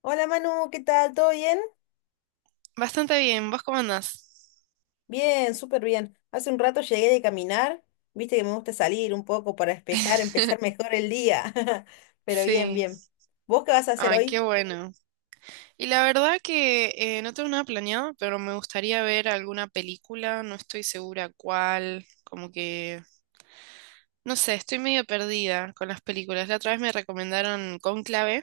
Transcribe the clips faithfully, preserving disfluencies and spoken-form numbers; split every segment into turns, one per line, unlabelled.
Hola Manu, ¿qué tal? ¿Todo bien?
Bastante bien, ¿vos cómo andás?
Bien, súper bien. Hace un rato llegué de caminar, viste que me gusta salir un poco para despejar, empezar mejor el día. Pero bien,
Sí,
bien. ¿Vos qué vas a hacer
ay, qué
hoy?
bueno. Y la verdad que eh, no tengo nada planeado, pero me gustaría ver alguna película, no estoy segura cuál, como que, no sé, estoy medio perdida con las películas. La otra vez me recomendaron Cónclave,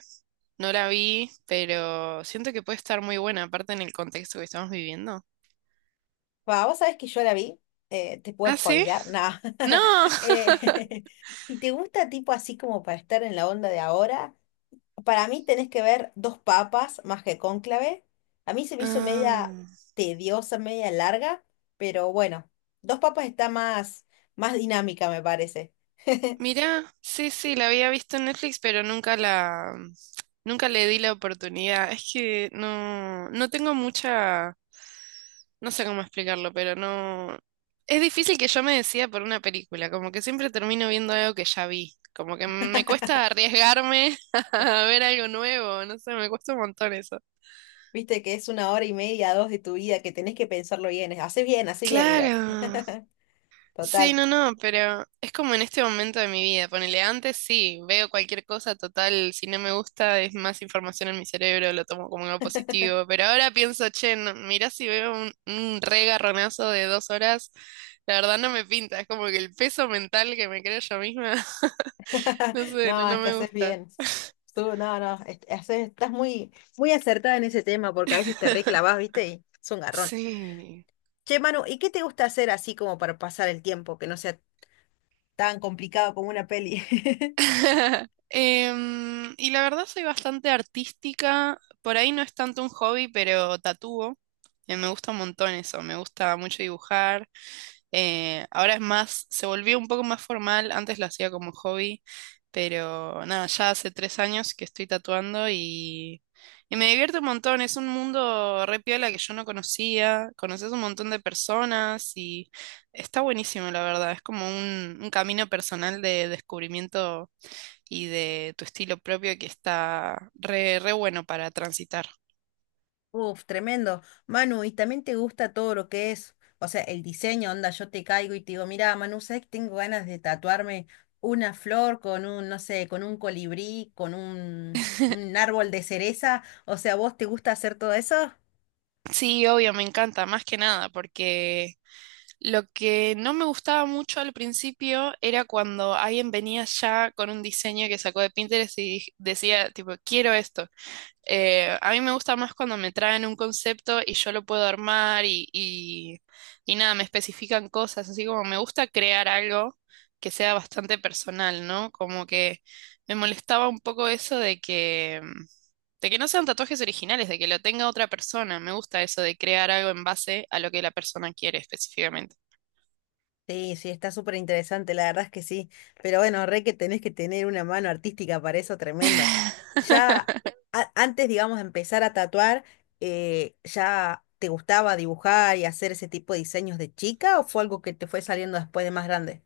no la vi, pero siento que puede estar muy buena, aparte en el contexto que estamos viviendo.
Va, vos sabés que yo la vi, eh, te puedo
¿Ah, sí?
spoilear, nada.
No.
Eh, ¿Y te gusta tipo así como para estar en la onda de ahora? Para mí tenés que ver Dos Papas más que Cónclave. A mí se me hizo media
Ah.
tediosa, media larga, pero bueno, Dos Papas está más, más dinámica, me parece.
Mirá, sí, sí, la había visto en Netflix, pero nunca la, mm, nunca le di la oportunidad. Es que no, no tengo mucha, no sé cómo explicarlo, pero no, es difícil que yo me decida por una película, como que siempre termino viendo algo que ya vi, como que me cuesta arriesgarme a ver algo nuevo, no sé, me cuesta un montón eso.
Viste que es una hora y media, dos de tu vida, que tenés que pensarlo bien. Haces bien, haces bien igual.
Claro. Sí,
Total.
no, no, pero es como en este momento de mi vida. Ponele antes, sí, veo cualquier cosa total, si no me gusta es más información en mi cerebro, lo tomo como algo positivo. Pero ahora pienso, che, no, mirá si veo un, un re de dos horas, la verdad no me pinta, es como que el peso mental que me creo yo misma, no sé, no,
No,
no
es que
me
haces
gusta.
bien. Tú, no, no, es- haces- estás muy, muy acertada en ese tema porque a veces te reclavas, ¿viste? Y es un garrón.
Sí.
Che, Manu, ¿y qué te gusta hacer así como para pasar el tiempo, que no sea tan complicado como una peli?
Em, y la verdad soy bastante artística. Por ahí no es tanto un hobby, pero tatúo. Eh, me gusta un montón eso. Me gusta mucho dibujar. Eh, ahora es más, se volvió un poco más formal. Antes lo hacía como hobby. Pero nada, ya hace tres años que estoy tatuando y, y me divierte un montón. Es un mundo re piola que yo no conocía. Conoces un montón de personas y está buenísimo, la verdad. Es como un, un camino personal de descubrimiento y de tu estilo propio que está re, re bueno para transitar.
Uf, tremendo. Manu, ¿y también te gusta todo lo que es, o sea, el diseño, onda, yo te caigo y te digo, mira, Manu, ¿sabes que tengo ganas de tatuarme una flor con un, no sé, con un colibrí, con un, un árbol de cereza? O sea, ¿vos te gusta hacer todo eso?
Sí, obvio, me encanta, más que nada, porque lo que no me gustaba mucho al principio era cuando alguien venía ya con un diseño que sacó de Pinterest y dij- decía, tipo, quiero esto. Eh, a mí me gusta más cuando me traen un concepto y yo lo puedo armar y, y, y nada, me especifican cosas, así como me gusta crear algo que sea bastante personal, ¿no? Como que me molestaba un poco eso de que, de que no sean tatuajes originales, de que lo tenga otra persona. Me gusta eso de crear algo en base a lo que la persona quiere específicamente.
Sí, sí, está súper interesante, la verdad es que sí. Pero bueno, re que tenés que tener una mano artística para eso, tremendo. Ya a- antes, digamos, de empezar a tatuar, eh, ¿ya te gustaba dibujar y hacer ese tipo de diseños de chica o fue algo que te fue saliendo después de más grande?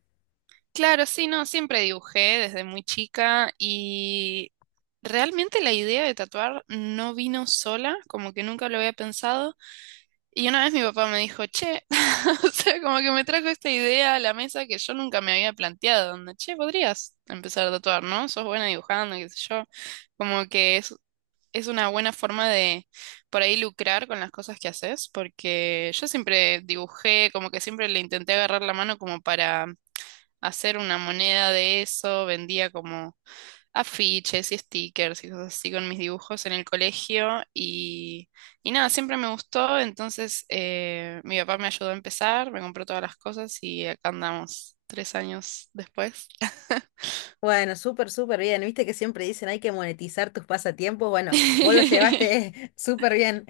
Claro, sí, no, siempre dibujé desde muy chica y realmente la idea de tatuar no vino sola, como que nunca lo había pensado. Y una vez mi papá me dijo, che, o sea, como que me trajo esta idea a la mesa que yo nunca me había planteado, donde, che, podrías empezar a tatuar, ¿no? Sos buena dibujando, qué sé yo. Como que es, es una buena forma de por ahí lucrar con las cosas que haces, porque yo siempre dibujé, como que siempre le intenté agarrar la mano como para hacer una moneda de eso, vendía como afiches y stickers y cosas así con mis dibujos en el colegio y, y nada, siempre me gustó, entonces eh, mi papá me ayudó a empezar, me compró todas las cosas y acá andamos tres años después.
Bueno, súper, súper bien. Viste que siempre dicen hay que monetizar tus pasatiempos. Bueno, vos lo llevaste súper bien.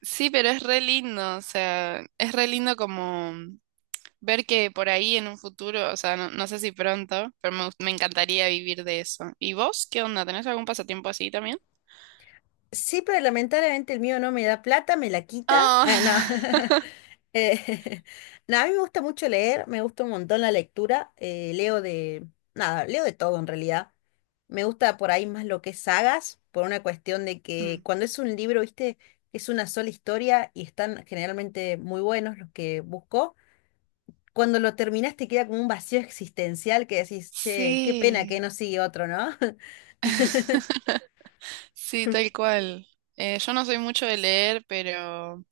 Sí, pero es re lindo, o sea, es re lindo como ver que por ahí en un futuro, o sea, no, no sé si pronto, pero me, gust- me encantaría vivir de eso. ¿Y vos qué onda? ¿Tenés algún pasatiempo así también?
Sí, pero lamentablemente el mío no me da plata, me la quita. Eh, no.
Oh.
Eh, no, a mí me gusta mucho leer, me gusta un montón la lectura. eh, leo de, nada, leo de todo en realidad. Me gusta por ahí más lo que es sagas, por una cuestión de que
Mm.
cuando es un libro, viste, es una sola historia y están generalmente muy buenos los que busco. Cuando lo terminas te queda como un vacío existencial que decís, che, qué pena que
Sí,
no sigue otro, ¿no?
sí, tal cual. Eh, yo no soy mucho de leer, pero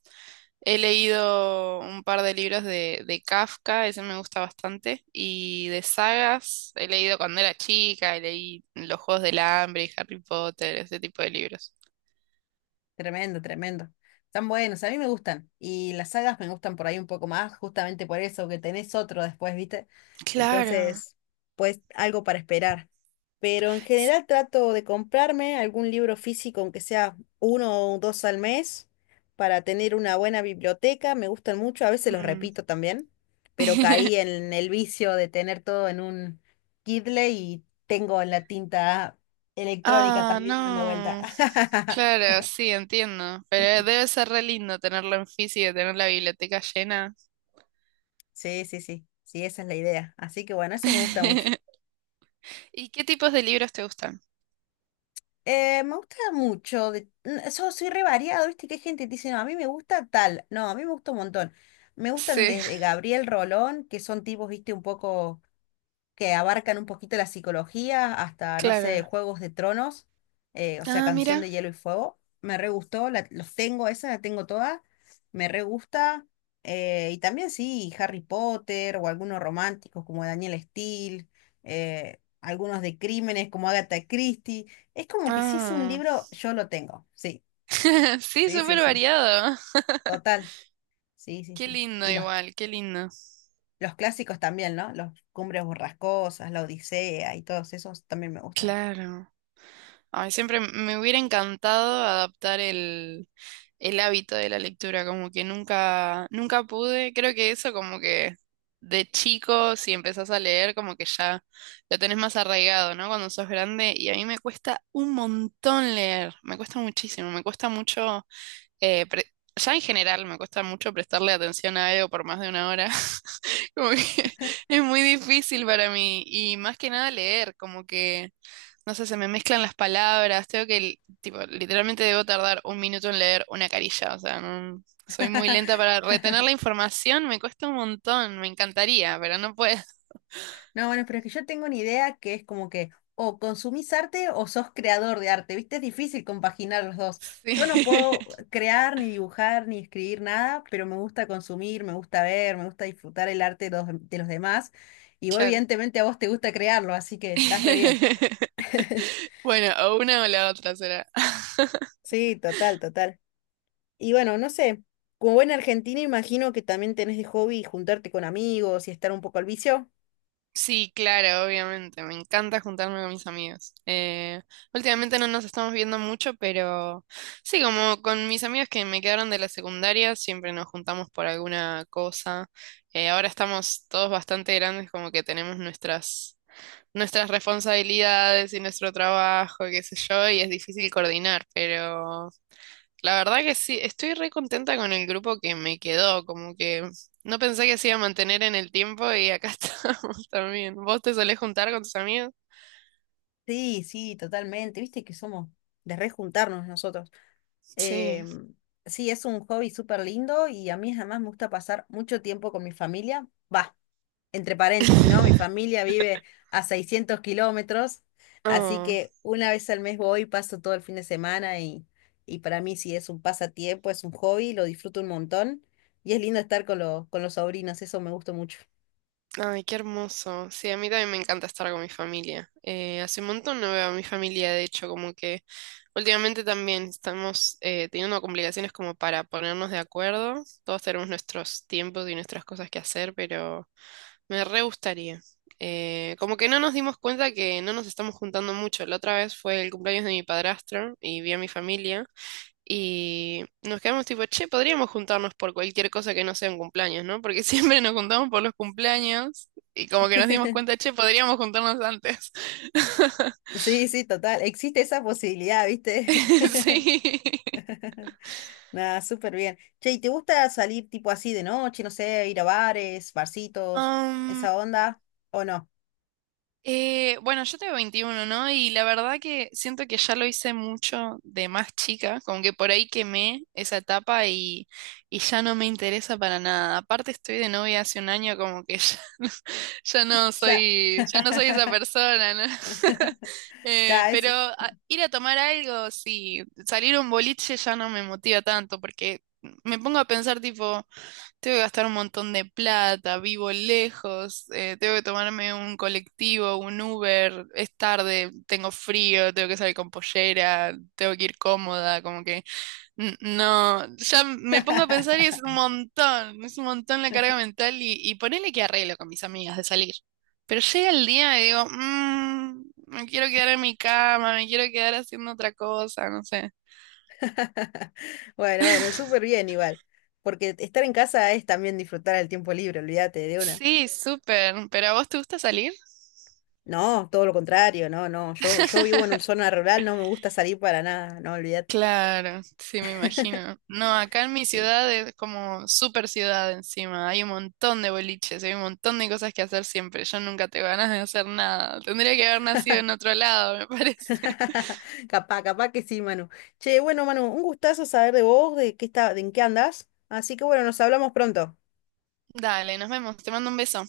he leído un par de libros de, de Kafka, ese me gusta bastante, y de sagas, he leído cuando era chica, leí Los Juegos del Hambre y Harry Potter, ese tipo de libros.
Tremendo, tremendo. Están buenos, a mí me gustan. Y las sagas me gustan por ahí un poco más, justamente por eso, que tenés otro después, ¿viste?
Claro.
Entonces, pues algo para esperar. Pero en general trato de comprarme algún libro físico, aunque sea uno o dos al mes, para tener una buena biblioteca. Me gustan mucho, a veces los
Mm.
repito también, pero caí en el vicio de tener todo en un Kindle y tengo la tinta electrónica
Ah,
también dando vuelta.
no. Claro, sí, entiendo. Pero debe ser re lindo tenerlo en físico, tener la biblioteca llena.
Sí, sí, sí, sí, esa es la idea. Así que bueno, eso me gusta mucho.
¿Y qué tipos de libros te gustan?
Eh, me gusta mucho, de... n- so- soy re variado, ¿viste? Que hay gente que dice, no, a mí me gusta tal. No, a mí me gusta un montón. Me gustan
Sí,
desde Gabriel Rolón, que son tipos, ¿viste? Un poco que abarcan un poquito la psicología, hasta, no sé,
claro.
Juegos de Tronos, eh, o sea,
Ah,
Canción
mira.
de Hielo y Fuego. Me re gustó, la- los tengo, esa la tengo toda, me re gusta. Eh, y también sí, Harry Potter o algunos románticos como Daniel Steele, eh, algunos de crímenes como Agatha Christie. Es como que si es un
Ah,
libro, yo lo tengo. Sí,
sí,
sí, sí,
súper
sí.
variado.
Total. Sí, sí,
Qué
sí.
lindo
Y los,
igual, qué lindo.
los clásicos también, ¿no? Los Cumbres Borrascosas, La Odisea y todos esos también me gustan.
Claro. Ay, siempre me hubiera encantado adaptar el, el hábito de la lectura, como que nunca, nunca pude. Creo que eso como que de chico, si empezás a leer, como que ya lo tenés más arraigado, ¿no? Cuando sos grande. Y a mí me cuesta un montón leer, me cuesta muchísimo, me cuesta mucho. Eh, pre- ya en general me cuesta mucho prestarle atención a algo por más de una hora. Como que es muy difícil para mí. Y más que nada leer, como que, no sé, se me mezclan las palabras. Tengo que, li- tipo, literalmente debo tardar un minuto en leer una carilla. O sea, no, soy muy lenta para retener la información. Me cuesta un montón. Me encantaría, pero no puedo.
No, bueno, pero es que yo tengo una idea que es como que o consumís arte o sos creador de arte, ¿viste? Es difícil compaginar los dos.
Sí,
Yo no puedo crear, ni dibujar, ni escribir nada, pero me gusta consumir, me gusta ver, me gusta disfrutar el arte de los, de los demás. Y vos,
claro.
evidentemente, a vos te gusta crearlo, así que estás re bien.
Bueno, o una o la otra será.
Sí, total, total. Y bueno, no sé, como buena argentina imagino que también tenés de hobby juntarte con amigos y estar un poco al vicio.
Sí, claro, obviamente. Me encanta juntarme con mis amigos. Eh, últimamente no nos estamos viendo mucho, pero sí, como con mis amigos que me quedaron de la secundaria, siempre nos juntamos por alguna cosa. Eh, ahora estamos todos bastante grandes, como que tenemos nuestras, nuestras responsabilidades y nuestro trabajo, qué sé yo, y es difícil coordinar, pero... La verdad que sí, estoy re contenta con el grupo que me quedó, como que no pensé que se iba a mantener en el tiempo y acá estamos también. ¿Vos te solés juntar con tus amigos?
Sí, sí, totalmente. Viste que somos de rejuntarnos nosotros. Eh,
Sí.
sí, es un hobby súper lindo y a mí además me gusta pasar mucho tiempo con mi familia. Va, entre paréntesis, ¿no? Mi familia vive a seiscientos kilómetros, así
Oh,
que una vez al mes voy, paso todo el fin de semana y, y para mí sí es un pasatiempo, es un hobby, lo disfruto un montón y es lindo estar con, los con los sobrinos, eso me gusta mucho.
ay, qué hermoso. Sí, a mí también me encanta estar con mi familia. Eh, hace un montón no veo a mi familia, de hecho, como que últimamente también estamos eh, teniendo complicaciones como para ponernos de acuerdo. Todos tenemos nuestros tiempos y nuestras cosas que hacer, pero... Me re gustaría. Eh, como que no nos dimos cuenta que no nos estamos juntando mucho. La otra vez fue el cumpleaños de mi padrastro y vi a mi familia y nos quedamos tipo, che, podríamos juntarnos por cualquier cosa que no sea un cumpleaños, ¿no? Porque siempre nos juntamos por los cumpleaños y como que nos dimos cuenta, che, podríamos juntarnos antes.
Sí, sí, total, existe esa posibilidad, ¿viste?
Sí.
Nada, súper bien. Che, ¿y te gusta salir tipo así de noche, no sé, ir a bares, barcitos,
Am,
esa onda? ¿O no?
Eh, bueno, yo tengo veintiuno, ¿no? Y la verdad que siento que ya lo hice mucho de más chica, como que por ahí quemé esa etapa y, y ya no me interesa para nada. Aparte estoy de novia hace un año, como que ya no, ya no
Ya,
soy, ya no soy esa persona, ¿no? Eh,
ta, es...
pero a- ir a tomar algo, sí, salir a un boliche ya no me motiva tanto, porque me pongo a pensar tipo... Tengo que gastar un montón de plata, vivo lejos, eh, tengo que tomarme un colectivo, un Uber, es tarde, tengo frío, tengo que salir con pollera, tengo que ir cómoda, como que n- no, ya me pongo a pensar y es un montón, es un montón la carga mental y, y ponele que arreglo con mis amigas de salir. Pero llega el día y digo, "Mm, me quiero quedar en mi cama, me quiero quedar haciendo otra cosa, no sé.
Bueno, bueno, súper bien igual. Porque estar en casa es también disfrutar el tiempo libre, olvídate de una.
Sí, súper, pero ¿a vos te gusta salir?
No, todo lo contrario, no, no. Yo, yo vivo en una zona rural, no me gusta salir para nada, no, olvídate.
Claro, sí, me imagino. No, acá en mi
Sí.
ciudad es como super ciudad encima. Hay un montón de boliches, hay un montón de cosas que hacer siempre. Yo nunca tengo ganas de hacer nada. Tendría que haber nacido en otro lado, me parece.
Capaz, capaz que sí, Manu. Che, bueno, Manu, un gustazo saber de vos, de qué está, de en qué andás. Así que bueno, nos hablamos pronto.
Dale, nos vemos. Te mando un beso.